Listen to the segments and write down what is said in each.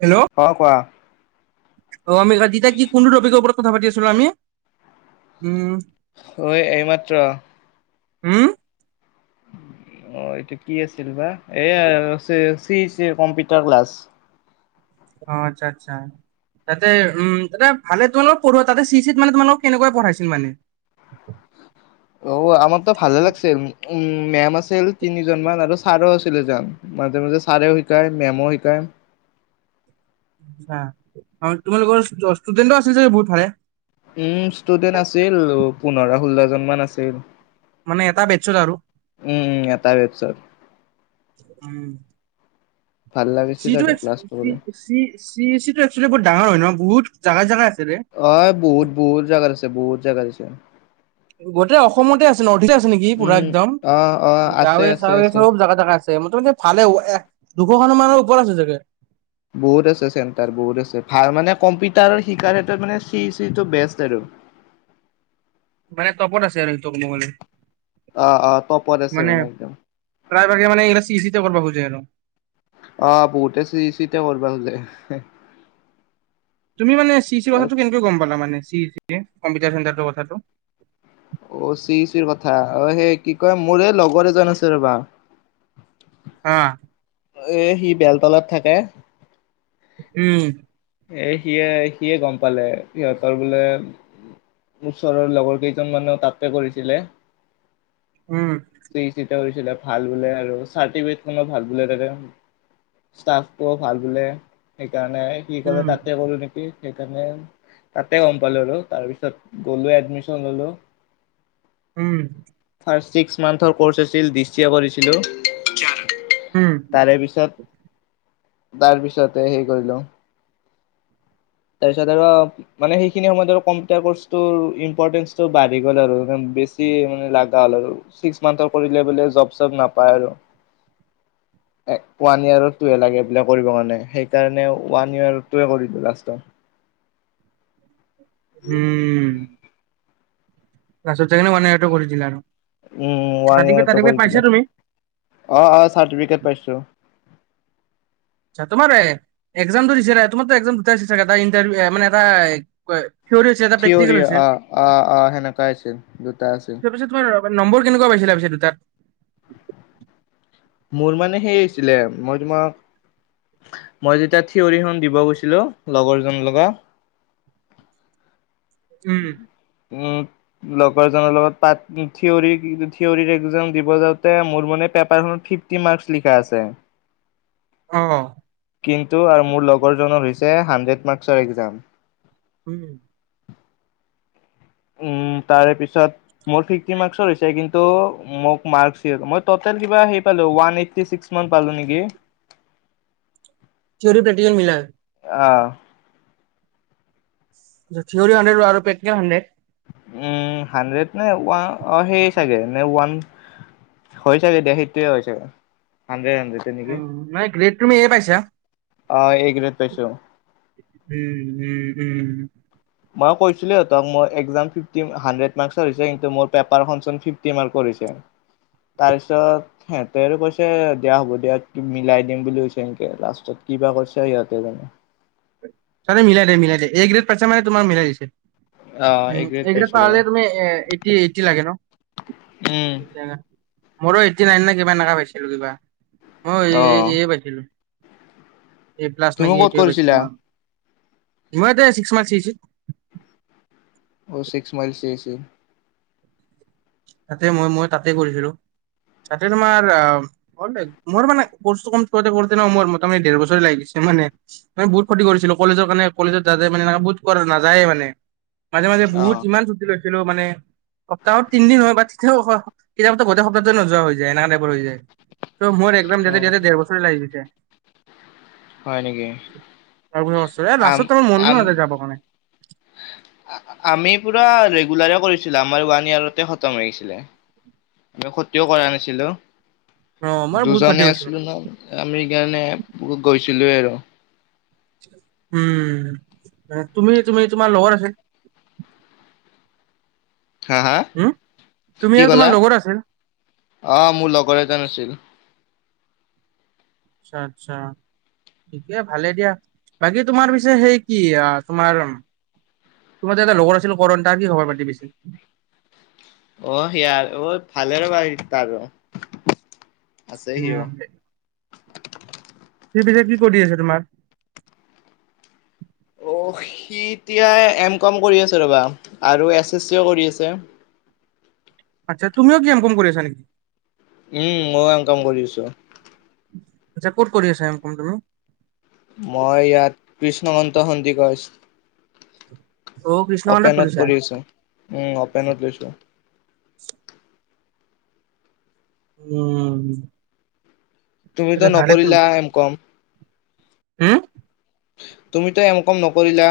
Hello অঁ' কোৱা? অ আমি তেতিয়া কি কোনটো টপিকৰ ওপৰত কথা পাতি আছিলো আমি? উম'- অ' এ এইমাত্ৰ। হুওম? অঁ' এইটো কি আছিল বা? এইয়া চে চি চি কম্পিউটাৰ ক্লাছ। অঁ আৎচ্ছা আৎচ্ছা। তাতে উম তাতে ভালে তোমালোকক পঢ়োৱা তাতে চি চিত মানে তোমালোকক কেনেকৈ পঢ়াইছিল মানে? অও আমাৰতো ভালে লাগিছিল, উম' মেম আছিল তিনিজনমান আৰু ছাৰো আছিল এজন। মাজে মাজে চাৰেও শিকায় মেমো শিকায়। আঁ, তোমালোকৰ ষ্টুডেনণ্টো আছিল চাগে বহুত ভালে। উম' ষ্টুডেন্ট আছিল পোন্ধৰ ষোল্লজনমান আছিল। মানে এটা বেটছত আৰু উম' উম' এটা বেটছত। উম'। ভাল চি লাগিছিল টো আৰু ক্লাছটো কৰি চি চি টো এক্সুৱেলী বহুত ডাঙৰ হয় ন বহুত জাগাই জাগাই আছে ৰে। অ' বহুত বহুত জাগাত আছে বহুত জাগাত আছে। গোটেই অসমতে আছে নৰ্থ ইষ্টতে আছে নেকি পুৰা উম একদম, অ অ আছে আছে গাঁৱে-চাঁৱে আছে চব জাগা জাগা আছে। আছে। মোটামুটি ভালে এক দুশখন মানৰ ওপৰত আছে চাগে? বহুত আছে চেণ্টাৰ বহুত আছে, ভাল মানে কম্পিউটাৰ শিকাৰ এটা মানে চি চিটো বেষ্ট আৰু। [inaudible] মানে টপত আছে আৰু এইটো ক'ব গ'লে, অ', অ', টপত আছে মানে- একদম প্ৰাইভাগে মানে এইগিলা চি চি তে কৰিব খোজে আৰু। অ' বহুতে চি চি তে কৰবা খোজে। তুমি মানে চি চি আৰু কথাটো কেনেকৈ গ'ম পালা মানে চি চি কম্পিউটাৰ চেণ্টাৰটোৰ কথাটো। অ' চি চিৰ কথা অ' সেই কি কয় মোৰ এই লগৰ এজন আছে ৰ'বা। অ' এই সি বেলতলাত থাকে। উম। এই সিয়েই সিয়েই গ'ম পালে সিহঁতৰ বোলে ওচৰৰ লগৰ কেইজন মানেও তাতে কৰিছিলে। উম। চি চি তে কৰিছিলে ভাল বোলে আৰু চাৰ্টিফিকেট খনো ভাল বোলে তাতে। ষ্টাফটোও ভাল বোলে সেইকাৰণে সি ক'লে উম তাতে কৰোঁ নেকি? সেই সেইকাৰণে তাতে গ'ম পালোঁ আৰু তাৰ পিছত গলোঁ এডমিশ্যন ললোঁ। উম। ফাৰ্ষ্ট ছিক্স মান্থৰ ক'ৰ্চ আছিল ডি চি এ কৰিছিলোঁ। উম তাৰে পিছত তাৰ পিছতে হেই কৰিলোঁ। তাৰপিছত আৰু মানে সেইখিনি সময়ত আৰু কম্পিউটাৰ কৰ্চটোৰ ইম্পৰটেন্টচটো বাঢ়ি গ'ল আৰু বেছি মানে লগা হ'ল আৰু ছিক্স মান্থৰ কৰিলে বোলে জব্দ চব্দ নাপায় আৰু [inaudible] ওৱান ইয়াৰৰ টোৱে লাগে বোলে কৰিব কাৰণে সেইকাৰণে ওৱান ইয়াৰৰ টোৱে কৰিলোঁ লাষ্টত। উম। লাষ্টত যায় কিনে ওৱান ইয়েৰৰ টোৰ কৰি দিলে আৰু উম ওৱান চাৰ্টিফিকেট ইয়াৰটো কৰি তাৰ্টিফিকেট দিলো পাইছা তুমি? অ' অ' চাৰ্টিফিকেট পাইছোঁ। তোমাৰ এক্সামটো দিছিলা। তোমাৰটো এক্সাম দুটা হৈছিল চাগে এটা ইণ্টাৰভিউ মানে এটা কি কয় থিয়ৰি হৈছে এটা থিয়ৰি অ' অ' অ' সেনেকুৱাই আছিল দুটা আছিল। তাৰপিছত তোমাৰ নম্বৰ কেনেকুৱা পাইছিলা পিছে দুটাত? মোৰ মানে সেই হৈছিলে। মই তোমাক মই যেতিয়া থিয়ৰি খন দিব গৈছিলোঁ লগৰ জনৰ লগত উম। উম। লগৰজনৰ লগত পাট থ্ৰিয়ৰি থ্ৰিয়ৰি এক্সাম দিব যাওঁতে মোৰ মানে পেপাৰখনত ফ্ৰিফট ফ্ৰিফটি মাৰ্কছ লিখা আছে। অ' কিন্তু আৰু মোৰ লগৰজনৰ হৈছে হাণ্ড্ৰেড মাৰ্কচৰ এক্সাম। উম। উম, তাৰেপিছত। মোৰৰ ফ্ৰিফটি মাৰ্ক্সৰ হৈছে। কিন্তু মোক মাৰ্কচিত টুটেল হাৰি পালোঁ ওৱান এইটি ছিক্স। মান পালোঁ নেকি? থ্ৰিয়ৰি, প্ৰেক্টিকেল মিলায়। আহ থ্ৰিয়ৰি হাণ্ড্ৰেড আৰু প্ৰেক্টিকেল হাণ্ড্ৰেড। উম, হাণ্ড্ৰেড নে অ' ওৱান সেই চাগে নে ওৱান। হৈ চাগে দিয়া হেইটোৱে হৈ চাগে হাণ্ড্ৰেড হাণ্ড্ৰেড। নেকি উম, নাই গ্ৰেট তুমি এয়েই পাইছা। অ ', এ গ্ৰেড পাইছো। উম, উম, উম। মই কৈছিলো ত মোৰ, একজাম ফিফটি হাণ্ড্ৰেড মাৰ্ক্সৰ হৈছে কিন্তু পেপাৰখন চোন ফিফটি মাৰ্কৰ হৈছে। তাৰপিছত সিহতেই আৰু কৈছে দিয়া হ'ব দিয়া মিলাই দিম বুলি কৈছে এনকে লাষ্টত, কিবা কৰিছে সিহতে জানে। তাহাতি মিলাই দিয়ে, মিলাই দিয়ে, এ গ্ৰেড পাইছে মানে তোমাৰ মিলাই দিছে। অ' উম, এ গ্ৰেড পাইছো ৰবা। পালে তুমি এইটি-এইটি লাগে ন। উম, মোৰো এইতি নাইন নে কিবা এনেকুৱা পাইছিলো কিবা, মই এ, অ' এ, এ পাইছিলো। এ প্লাছ তুমি নেকি ক'ত এইটোৱে পাইছিলোঁ কৰিছিলা? মই, [unintelligible] চিক্স মাৰ্কছ আহিছিল। অ', চিক্স মাৰ্কছ আহিছিল। তাতে মই-মই তাতে কৰিছিলো, তাতে তোমাৰ আহ [unintelligible] মোৰ মানে কোৰ্চটো কমপ্লিট কৰোঁতে কৰোঁতে ন, মোৰ মানে দেৰ বছৰে লাগি গৈছে হয়নে। মান বহুত ফূৰ্তি কৰিছিলো কলেজৰ কাৰণে কলেজত যাতে [unintelligible] বুত কৰা নাযায়ে মানে। মাজে মাজে বহুত অ'। ইমান চুটি লৈছিলো মানে, সপ্তাহত তিনদিন হওক [unintelligible] কেতিয়াবাটো গোটেই সপ্তাহটোৱে নোযোৱা হৈ যায় এনেকা টাইপৰ হৈ যায়। ত' মোৰ অ' [unintelligible] দেৰ বছৰ [unintelligible] লাগি গৈছে। হয় নেকি? [unintelligible] মনো আম আম নাযায় যাবৰ কাৰণে। আমি পুৰা ৰেগুলাৰে কৰিছিলো, আমাৰ ওৱান ইয়াৰতে খতম হৈ গৈছিলে। খতিও কৰা নাছিলো, অ' মোৰ বহুত ক্ষতি দুজনে হৈছে। আছিলো নহ। আমি সেকাৰণে গৈছিলোৱে আৰু। উম, তুমি-তুমি তোমাৰ লগৰ আছে হা হা, উম, তুমি কি আৰু তোমাৰ কলা? লগৰ আছিল। অ', মোৰ লগৰ এজন আছিল। আচ্ছা আচ্ছা। ঠিকে ভালে দিয়া, বাকী তোমাৰ পিছে সেই কি তোমাৰ তোমাৰ যে এটা লগৰ আছিল কৰণ তাৰ কি খবৰ পাতি পিছে? অ', সেয়াৰ অ', [unintelligible] তাৰো। আছে সিও [unintelligible] সি পিছে কি কৰি আছে তোমাৰ? অ', সি এতিয়া এম কম কৰি আছে ৰ'বা আৰু এছ এছ চিও কৰি আছে। আতছা, তুমিও কি এম কম কৰি আছানি? উম, মইও এম কম কৰি আছো। আচ্ছা, ক'ত কৰি আছা এম কম তুমি? মই ইয়াত কৃষ্ণ মন্ত সন্দিকৈ। অ' কৃষ্ণকান্তত অ'পেনত কৰিছা। কৰি আছোঁ, উম অ'পেনত লৈছোঁ উম। তুমিতো তেনে ভালে নকৰিলা এম কম। হুম। তুমিতো এম ক'ম নকৰিলা।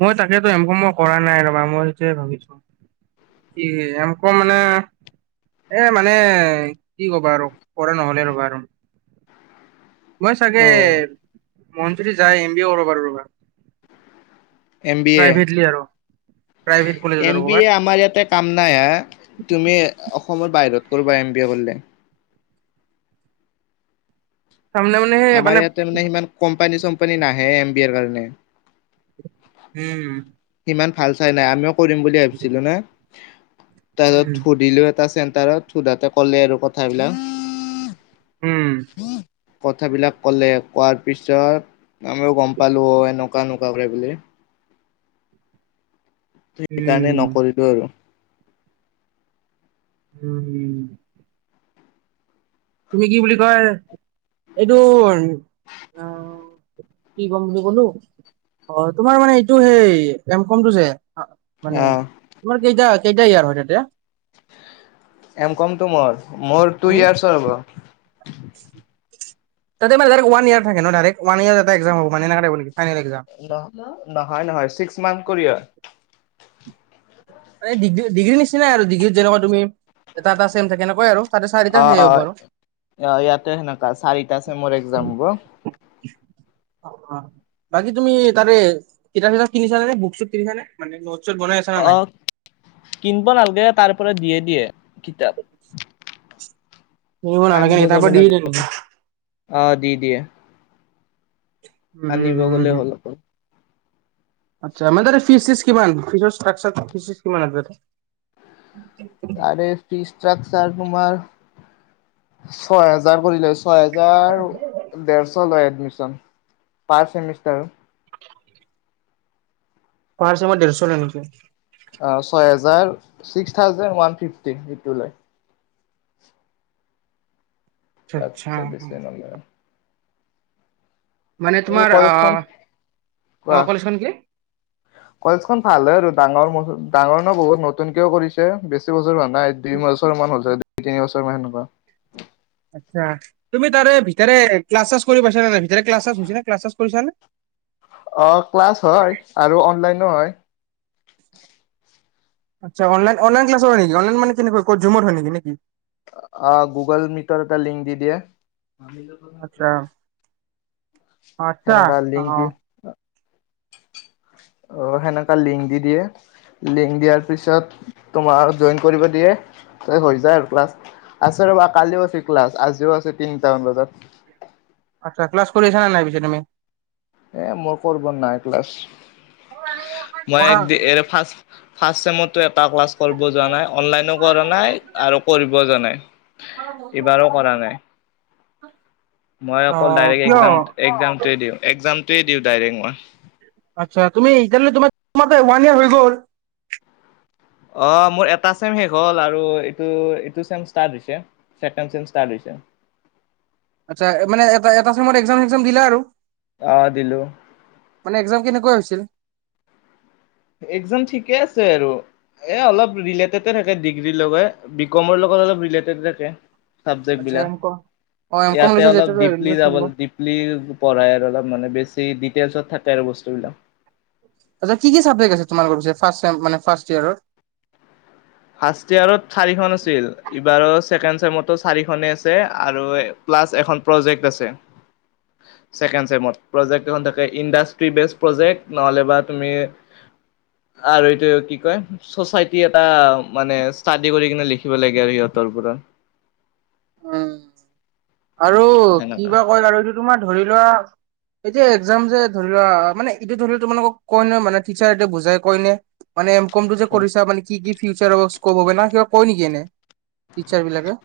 মই তাকেতো এম কম মই কৰা নাই ৰবা মই সেইটোয়ে ভাবিছো। কি এম কম মানে এ মানে কি কবা আৰু কৰা নহলে ৰ'বা আৰু। মই চাগে অ মন যদি যায়, এম বি এ কৰিব পাৰো ৰ'বা। এম বি এ, প্ৰাইভেটলি আৰু প্ৰাইভেট কলেজত এম আৰু বি ক'ৰবাত এ আমাৰ ইয়াতে কাম নাই হা, তুমি অসমৰ বাহিৰত কৰবা এম বি এ কৰিলে। কাম নাই মানে আমাৰ ইয়াতে মানে সিমান কোম্পানী-চোম্পানী নাহে এমবিএৰ কাৰণে। উম! সিমান ভাল চাই নাই আমিও কৰিম বুলি ভাবিছিলোঁ না। উম তাৰপিছত সুধিলো এটা চেণ্টাৰত সুধাতে ক'লে আৰু কথাবিলাক। [inaudible] উম! [inaudible] কথাবিলাক ক'লে কোৱাৰ পিছত আমিও গ'ম পালোঁ অ এনেকুৱা এনেকুৱাকে বুলি। সেই কাৰণে উম নকৰিলোঁ আৰু। উম, হুম! তুমি কি বুলি কয় এইটো অঁ অঁ! কি কম বুলি কলোঁ? অ! তোমাৰ মানে এইটো সেই এমকমটো যে অ মানে তোমাৰ কেইটা কেইটাই ইয়াৰ হয় তাতে? এমকমতো মোৰ, মোৰ টু উম ইয়েচৰ হ'ব। [inaudible] তাতে মানে ওৱান ইয়েৰ থাকে ন' ডাইৰেক্ট ওৱান ইয়েৰ এটা এক্সাম হ'ব মানে [unintelligible] ফাইনেল এক্সাম? [inaudible] ন নহয়-নহয় ছিক্স মানথ কৰি হয়। মানে ডিগ্ৰী ডিগ্ৰী নিচিনাই আৰু ডিগ্ৰীত যেনেকুৱা তুমি এটা-এটা ছেম থাকে তেনেকুৱাই আৰু। তাতে চাৰিটা সেই অ-অ! হ'ব আৰু অ ইয়াতে সেনেকা চাৰিটা ছেমৰ একজাম হ'ব। অঁ! বাকী তুমি তাতে কিতাপ-চিতাপ কিনিছা নে, বুক-চুক কিনিছা নে? মানে ন'ট-চ'ত বনাই আছে হয় অ নাই? কিনিব নালাগে তাৰ পৰা দিয়ে দিয়ে কিতাপ। [inaudible] কিনিব ঘাঁহ নালাগে আনিব নেকি তাৰ যাব পৰা দি দিয়ে লাগে। নেকি অ দি দিয়ে। [inaudible] আনিব উম উম গ'লেই উম। হ'ল অকল। আচ্ছা! মানে তাতে ফিছ-চিছ কিমান? ফিচৰ চাৰ্ট-চাচ, ফিছ-চিছ কিমান আছে তাত? আৰে ফিছ তাত আছে তোমাৰ ছয় হাজাৰ পৰিলে [inaudible] ছয় হেজাৰ ডেৰশ এডমিচন ফাৰ্ষ্ট ছেমিষ্টাৰৰ। ফাৰ্ষ্ট চেমৰ ডেৰশ লয় নেকি? অ! ছয় হাজাৰ ছিক্স থাউজেন্ট ওৱান ফিফটি সেইটো লয়। আচ্ছা আচ্ছা তাতচে বেছিকে নলয়। মানে এই তোমাৰ অ! কলেজখন কোৱা অ, কলেজখন কি? কলেজখন ভাল হয় আৰু ডাঙৰ, ডাঙৰ ন' বহুত নতুনকেও কৰিছে বেছি বছৰ হোৱা [unintelligible] নাই দুই বছৰ মান হৈছে দুই, তিনি বছৰমান সেনেকুৱা। আচ্ছা! তুমি তাৰে ভিতৰে ক্লাছ-চাল্লাচ কৰি পাইছা নে নাই ভিতৰে ক্লাছ-চাল্লাচ হৈছে নে ক্লাছ-ছাল্লাচ কৰিছা নে? অ! ক্লাছ হয় আৰু অনলাইনো হয়। আচ্ছা! অনলাইন, অনলাইন ক্লাছো হয় নেকি? অনলাইন মানে কেনেকৈ ক'ত ঝুমত হয় নেকি নে কি? অ! গুগল মিটৰ এটা লিংক দি দিয়ে। আচ্ছা! আচ্ছা, সেনেকা লিংক অঁ। দি অ! সেনেকা লিংক দি দিয়ে। লিংক দিয়াৰ পিছত তোমাৰ জইন কৰিব দিয়ে তাৰপিছত হৈ যায় আৰু ক্লাছ। আছে ৰ'বা কালিও আছোঁ ক্লাছ, আজিও আছে তিনিটামান বজাত। আচ্ছা! ক্লাছ কৰিছা নে নাই পিছে তুমি? এ মই কৰিব নাই ক্লাছ। মই কৰা এক দি এ ফাৰ্ষ্ট ফাৰ্ষ্টছেমতটো এটা ক্লাছ কৰিব যোৱা নাই, অনলাইনো কৰা নাই আৰু কৰিবও যোৱা নাই, এইবাৰো কৰা নাই। মই অ অকল ডাইৰেক্ট কিয় একাম একজামটোৱে দিওঁ, একজামটোৱে দিওঁ ডাইৰেক্ট মই। আচ্ছা, তুমি এতিয়ালে তোমাৰ মতে ওৱান ইয়েৰ হৈ গ'ল। অ', মোৰ এটা চেম শেষ হ'ল, আৰুটো এইটো, এইটো চেম ষ্টাৰ্ট হৈছে। চেকেণ্ড চেম ষ্টাৰ্ট হৈছে। আচ্ছা, মানে এটা এটা সময়ত একজাম চেকজাম দিলে আৰু। অ', দিলোঁ। মানে একজাম কেনেকুৱা হৈছিল? একজাম ঠিকে আছে আৰু। এ অলপ ৰিলেটেড থাকে ডিগ্ৰী লগত, বি কমৰ লগত অলপ ৰিলেটেড থাকে। চাবজেক্ট আচ্ছা বিলাক, এম কম অ এম কম ইয়াতে লৈছা অলপ যিহেতু ডিপলি ৰেলৱেত য থাকিব ডিপ্লী পঢ়ায় আৰু অলপ মানে বেছি ডিটেইলছত থাকে আৰু বস্তুবিলাক। আচ্ছা, কি কি চাবজেক্ট আছে তোমালোকৰ ফাৰ্ষ্ট চেম, মানে ফাৰ্ষ্ট ইয়েৰত। ফাৰ্ষ্ট ইয়েৰট চাৰিখন আছিল, এইবাৰ ছেকেণ্ড চেমতো চাৰিখনে আছে। আৰু প্লাছ এখন প্ৰজেক্ট আছে। [inaudible] ছেকেণ্ড চেমত, প্ৰজেক্ট এখন থাকে। ইণ্ডাষ্ট্ৰীজ প্ৰজেক্ট, নহ'লেবা তুমি আৰু এইটো কি কয়, চচাইটি এটা মানে ষ্টাডি কৰি কিনে, লিখিব লাগে আৰু সিহঁতৰ ওপৰত। উম আৰু কি বা সেনেকা কয়? আৰু এইটো তোমাৰ ধৰি লোৱা এতিয়া এক্জাম যে ধৰি লোৱা, মানে এইটো ধৰি লোৱা তোমোলোক কয় ন', মানে টিচাৰে এয়া বুজাই কয় নে! মানে এম কম টো যে কৰিছাঁ, মানে কি কি ফিউচাৰ স্কপ হ'ব, না কিবা কয় নেকি এনে? টিচাৰ বিলাকে।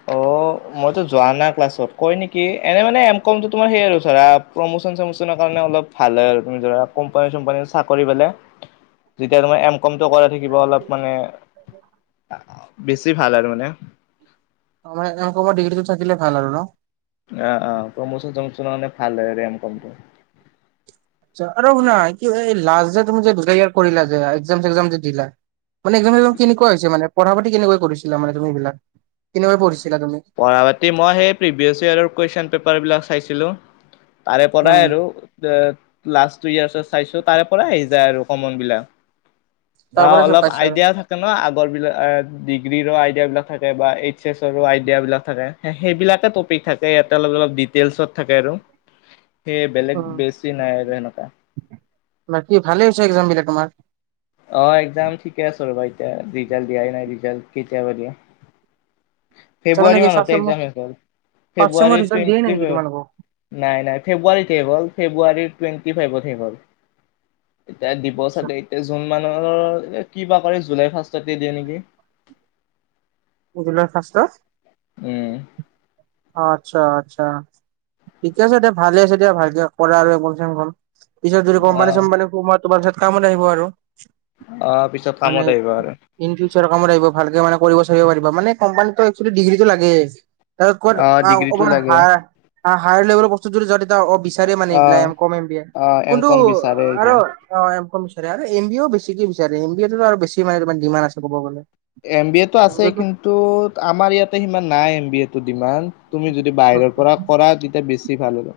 [inaudible] অ' মইতো যোৱা নাই ক্লাছত, কয় নেকি? এনে মানে এম কম তোমাৰ আৰু প্ৰমোচন চমোচনৰ কাৰণে অলপ ভাল হয় আৰু, তুমি ধৰা কোম্পানী চোম্পানী চাকৰি পালে, যেতিয়া তোমাৰ এ কামটো কৰা থাকিব, অলপ মানে বেছি ভাল আৰু মানে। অ', মানে মোক মোৰ ডিগ্ৰীটো থাকিলে ভাল আৰু ন'। অ', অ', প্ৰমোচন চমোচনৰ কাৰণে ভাল হয় আৰু ৰেম কমটো। আৰু শুনা কি হয়, এই লাষ্ট যে তুমি যে দুটা ইয়াৰ কৰিলা যে, একাম চেকজাম যে দি দিলা। মানে একজাম চেকজাম কেনেকুৱা হৈছে মানে, পঢ়া পাতি কেনেকুৱা কৰিছিলা মানে তুমি। এইবিলাক কেনেকুৱা পঢ়িছিলা তুমি! পঢ়া পাতি মই সেই প্ৰিভিয়াছ ইয়েৰ কুৱেশচন পেপাৰবিলাক চাইছিলোঁ, তাৰে পৰাই উম আৰু। লাষ্ট টু ইয়াৰ্চত চাইছোঁ, তাৰে পৰাই আহি যায় আৰু কমন বিলাক। তাৰ অ', পৰাই চব অলপ পাইছা আৰু আইডিয়া থাকে আগৰ বিলাক, ডিগ্ৰীৰো আইডিয়া বিলাক থাকে, বা এইচ এছৰো আয় বিলাক থাকে, সেইবিলাকে টপিক থাকে, অলপ অলপ ডিটেইলছত থাকে আৰু। সেই, বেলেগ উম বেছি নাই আৰু তেনেকুৱা। বাকী ভালেই হৈছে, এক্জাম বিলাক তোমাৰ। অ', একজাম ঠিকে আছ ৰ'বা, এতিয়া ৰিজাল্ট দিয়াই নাই, ৰিজাল্ট কেতিয়াবা দিয়ে। তাৰমানে ফেব্ৰুৱাৰী কি ফাৰ্ষ্ট মানতে চেমৰ একজাম শেষ হৈ গ'ল। ফাৰ্ষ্ট চেমৰ ফেব্ৰুৱাৰী ৰিজাল্ট দিয়ে নাই টুৱেটি নেকি ফ তোমালোকক? নাই নাই, ফেব্ৰুৱাৰীতে শেষ হ'ল। ফেব্ৰুৱাৰী টুৱেন্টি ফাইভতেই শেষ হ'ল। এতিয়া দিব চাগে, এতিয়া জুন মানৰ কি বা কৰে জুলাই ফাৰ্ষ্টতে দিয়ে নেকি? জুলাই ফাৰ্ষ্টত। উম্। অ আচ্ছা আচ্ছা ঠিকে আছে দে ভালে আছে দিয়া ভালকে কৰে আৰু [unintelligible] পিছত যদি অ কম্পানী-চোম্পানী সোমোৱা তোমাৰ পিছত কামত আহিব আৰু। অ পিছত মানে কামত আহিব আহিবা পাৰে। ইন ফিউচাৰৰ কামত আহিব। ভালকে মানে কৰিব-চৰিব পাৰিবা মানে কোম্পানীটো একচুৱেলি ডিগ্ৰীটো লাগে। তাত ক'ত আহ অ ডিগ্ৰীটো লাগে [unintelligible] হায়াৰ লেভেলৰ বস্তুত যদি তেতিয়া অ বিচাৰে মানে আহ এইবিলাক কম এম বি আহ এম কোনটো কম বিচাৰে আৰু এতিয়া অ এম কম বিছাৰে আৰু এম বি এও বেছিকে বিচাৰে এম বি এও আৰু বেছি মানে তাৰ ডিমাণ্ড আছে ক'ব গ'লে। এম বি এ টো আছে কিন্তু আমাৰ ইয়াতে সিমান নাই এম বি এ তো ডিমাণ্ড তুমি য যদি বাহিৰৰ পৰা কৰা তেতিয়া বেছি ভাল হ'ব।